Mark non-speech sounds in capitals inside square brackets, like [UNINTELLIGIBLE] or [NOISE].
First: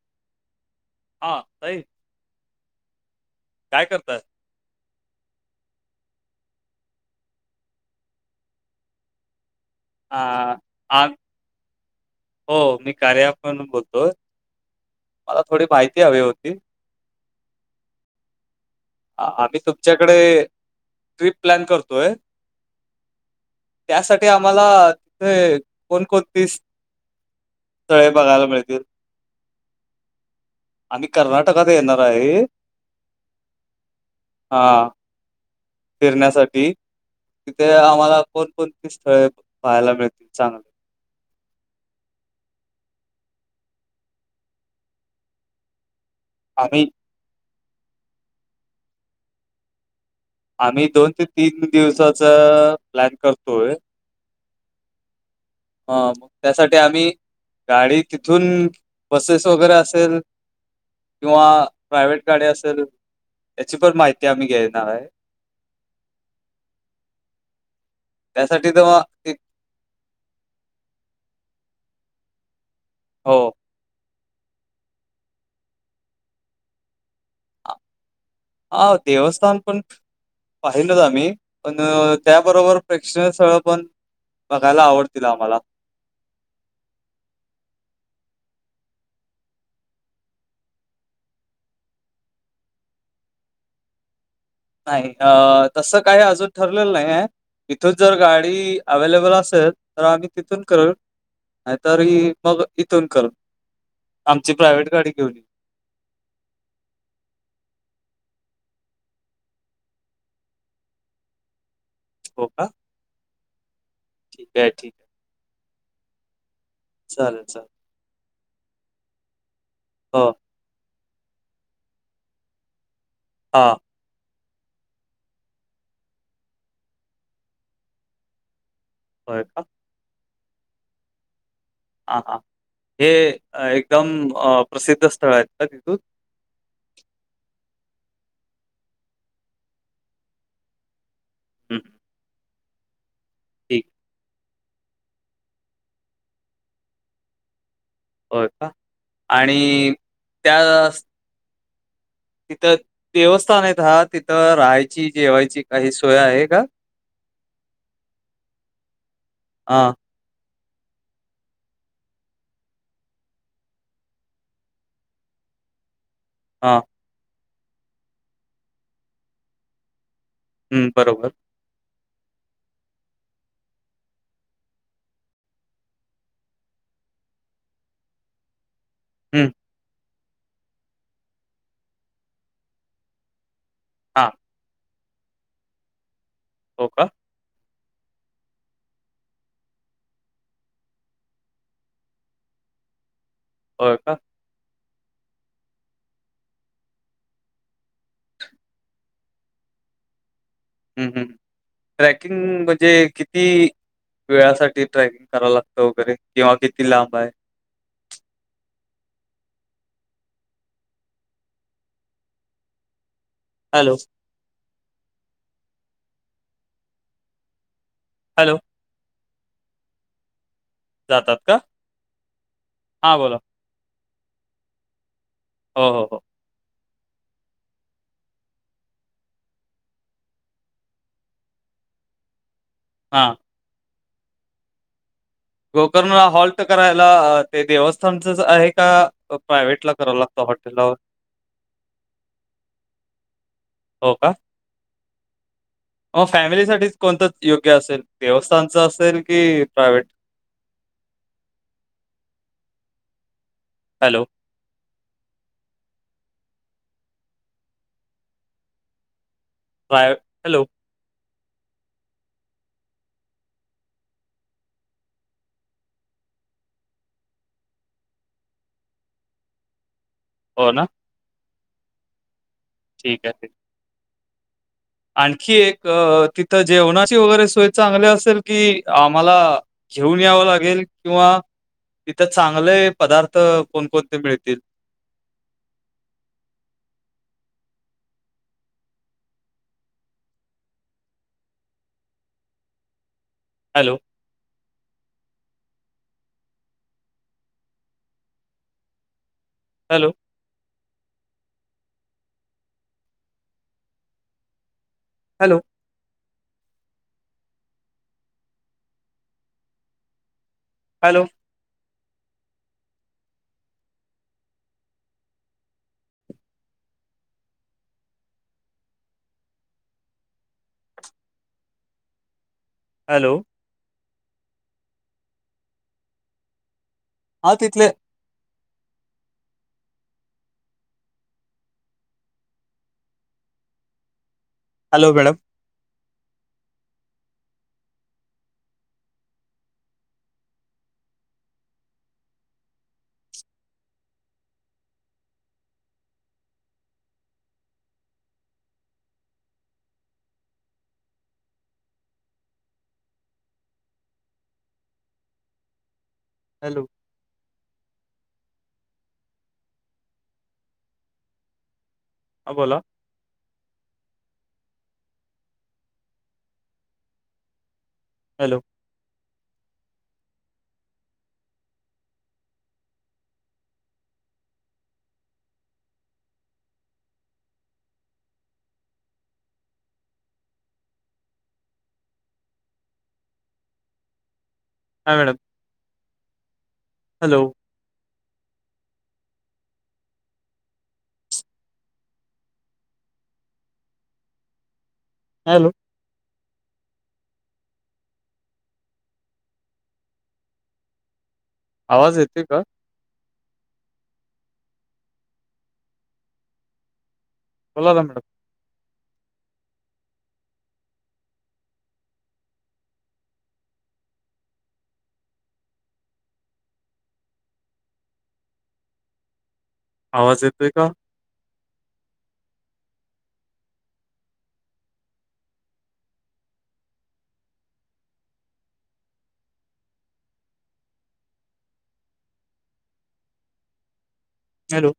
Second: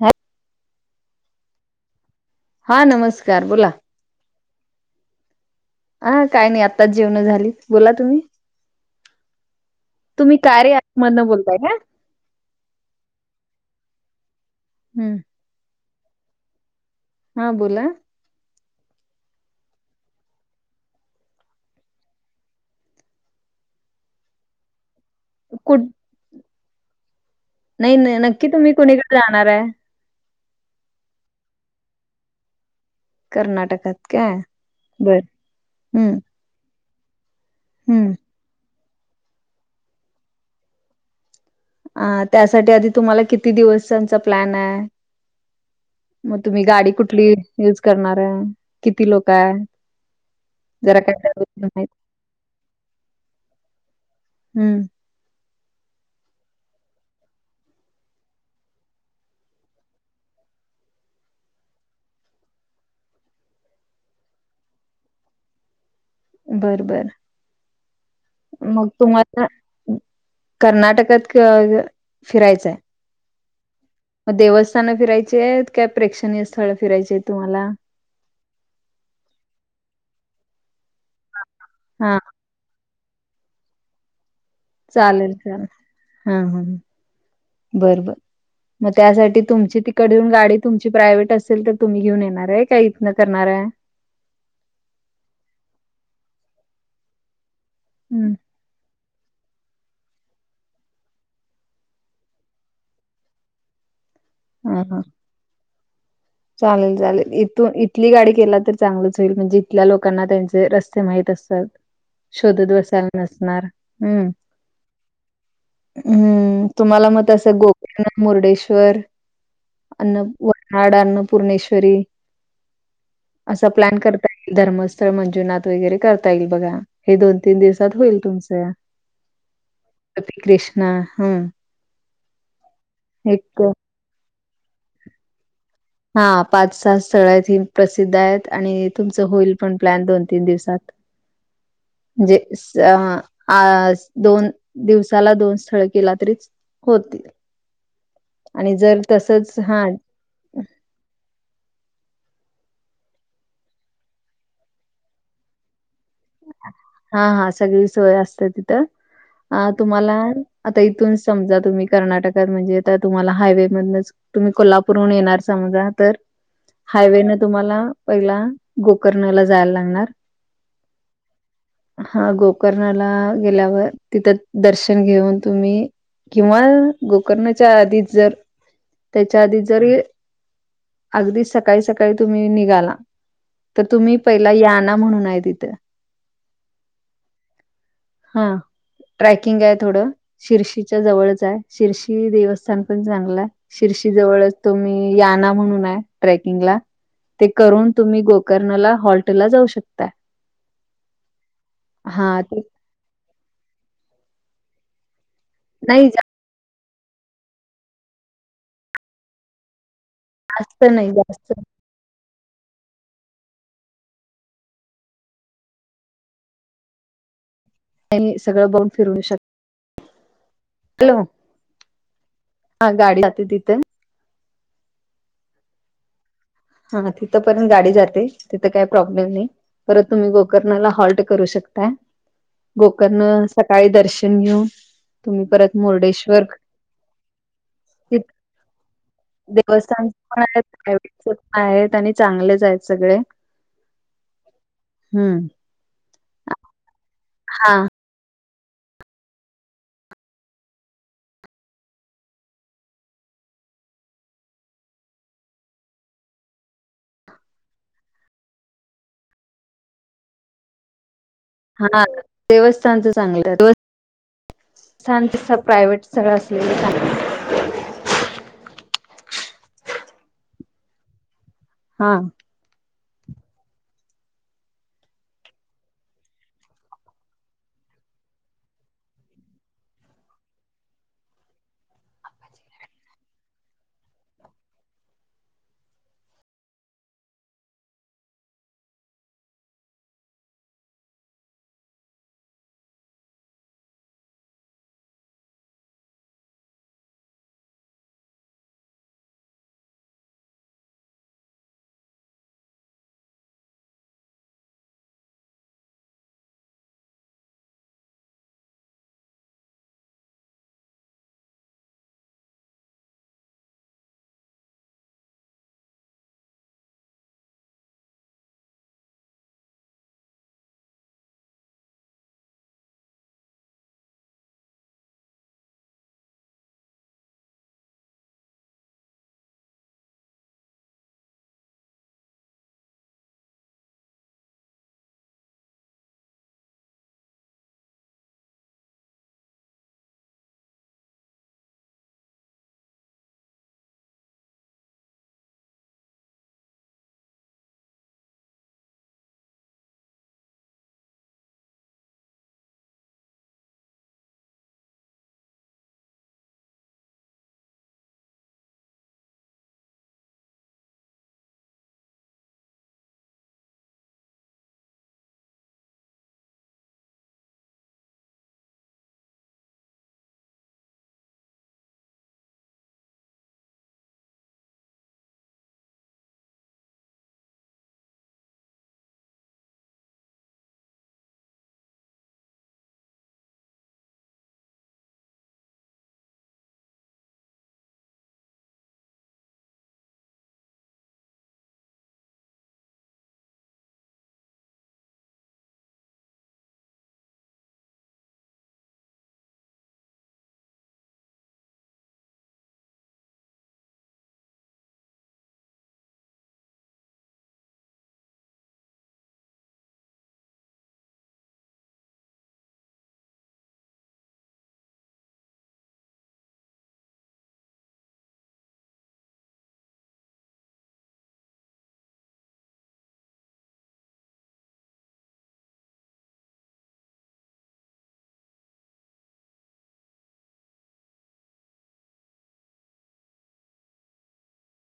हे हा ताई हा नमस्कार बोला. काय करताय? हा काय नाही आताच जेवणं झाली बोला तुम्ही. आ तुम्ही कार्य ॲप आ मधनं बोलताय का हो मी कार्य ऐप म्हणून बोलतोय. हम्म. अ थोडी माहिती हवी होती. हा बोला. अ आम्ही तुमच्याकडे ट्रिप प्लॅन करतोय त्यासाठी आम्हाला ते कुठ कोणकोणतीस- नाही ना नक्की तुम्ही कुणीकडे जाणार आहे? आम्ही कर्नाटकात येणार आहे. कर्नाटकात काय? हा बर हम्म फिरण्यासाठी तिथे हम्म आम्हाला कोणकोणती स्थळे पाहायला मिळतील चांगले? आ त्यासाठी आधी तुम्हाला किती दिवसांचा प्लॅन आहे? म तुम्ही आम्ही गाडी कुठली युज करणार आहे? किती लोकं आहे? आम्ही जरा दोन काय ते त्याबद्दल तीन माहिती दिवसाचा प्लॅन करतोय. हम्म. हा मग त्यासाठी आम्ही गाडी तिथून बसेस वगैरे असेल किंवा प्रायव्हेट गाडी असेल याची पण माहिती आम्ही घेणार आहे. बर, बर. त्यासाठी मग तेव्हा ते तुम्हाला कर्नाटकात क फिरायचं आहे? हो. मग देवस्थान फिरायची आहेत काय प्रेक्षणीय स्थळ फिरायचे आहेत तुम्हाला? हा देवस्थान पण पाहिलंच आम्ही, पण हा त्या बरोबर प्रेक्ष सह पण बघायला आवडतील चालेल आम्हाला. तर ह ह बरबर. म त्यासाठी तुमची तिकडून गाडी तुमची प्रायव्हेट असेल तर तुम्ही घेऊन येणार आहे काय इथनं करणार आहे? नाही अ तसं काही अजून ठरलेलं नाही आहे इथं जर हं. गाडी अवेलेबल असेल तर आम्ही तिथून करल नाही तर ही मग इथून कर. आमची हा प्रायव्हेट हा गाडी घेऊन ये. [INAUDIBLE] चालेल चालेल. इथून इथली गाडी केला तर चांगलंच होईल म्हणजे इथल्या लोकांना त्यांचे रस्ते माहीत असतात. [INAUDIBLE] शोधत बसायला नसणार. हम्म, ठीक आहे, ठीक आहे. हम्म. तुम्हाला मग चालेल, तसं चालेल. गोकर्ण, मुर्डेश्वर हो. अन्न वर्हाड अन्न पूर्णेश्वरी असा हां. प्लॅन कर धर्मस्थळ मंजुनाथ वगैरे करता येईल बघा. हे दोन तीन दिवसात होईल तुमचं. होय का? ती कृष्णा हम्म. हां हां. हे एक एकदम अ प्रसिद्ध स्थळ आहेत का तिथून? हा पाच सहा स्थळ आहेत हि प्रसिद्ध आहेत आणि तुमचं होईल पण प्लॅन दोन तीन दिवसात. हं, म्हणजे असा ठीक. आस दोन दिवसाला दोन स्थळ केला तरीच होतील. होय का? आणि जर तसच हा आणि त्यास तिथं देवस्थान आहेत हा तिथं राहायची, जेवायची काही सोय आहे? का? हा हा सगळी सोय असते तिथं. अ हां, तुम्हाला आता इथून समजा तुम्ही कर्नाटकात म्हणजे आता तुम्हाला हायवेमधूनच तुम्ही कोल्हापूरहून येणार समजा तर हां. हायवेन तुम्हाला पहिला गोकर्णला जायला लागणार. हम्म बरोबर. हा गोकर्णाला गेल्यावर तिथं दर्शन घेऊन तुम्ही किंवा गोकर्णच्या आधीच जर त्याच्या हं, आधीच जरी आगदी सकाळी सकाळी तुम्ही निघाला तर तुम्ही हां. पहिला याना म्हणून आहे तिथं. हो का? हा. ट्रॅकिंग आहे थोडं शिर्शीच्या जवळच आहे शिर्शी देवस्थान पण चांगल हाय. होय का? शिर्षी जवळच तुम्ही याना म्हणून आहे ट्रॅकिंगला. ते करून तुम्ही गोकर्णला हॉल्टलला जाऊ शकताय. हम्म हम्म. हा ते ट्रॅकिंग म्हणजे किती वेळासाठी ट्रॅकिंग करा लाग नाही वगैरे किंवा और किती लांब हाय? जास्त नाही, जास्त नाही. हॅलो. आणि हॅलो. सगळं [UNINTELLIGIBLE] फिरवू शक हॅलो. जातात का? हा हां, गाडी बोला. जाते ती हो, हो. हा हा तिथंपर्यंत गाडी जाते, तिथं काही प्रॉब्लेम नाही. परत तुम्ही गोकर्णाला हॉल्ट करू शकताय. हां. गोकर्ण सकाळी दर्शन घेऊन. तुम्ही परत गोकर्ण मुर्डेश्वर हॉल्ट करायला ते देवस्थानचच आहे का. अ, प्रायव्हेटला देवस्थानच करावं पण लागतं आहेत हॉटेलला? प्रायटच पण आहेत आणि चांगलेच आहेत सगळे. हो का हम्म फॅमिलीसाठीच कोणताच योग्य हा असेल. देवस्थानचं असेल की प्रायव्हेट? हॅलो. प्राय हॅलो. हा आ देवस्थानचं चांगलं हाय देव थांब तेचा प्रायव्हेट स्थळ असलेले सांग हो ना. हा ठीक आहे. आणखी एक तिथं जेवणाची वगैरे सोय चांगली असेल कि आम्हाला. घेऊन यावं लागेल किंवा तिथं चांगले पदार्थ कोणकोणते मिळतील. Hello hello hello hello hello हा तिथले हॅलो मॅडम हॅलो हां बोला हॅलो हां मॅडम हॅलो हॅलो आवाज येते का बोलाना मॅडम आवाज येतोय का हॅलो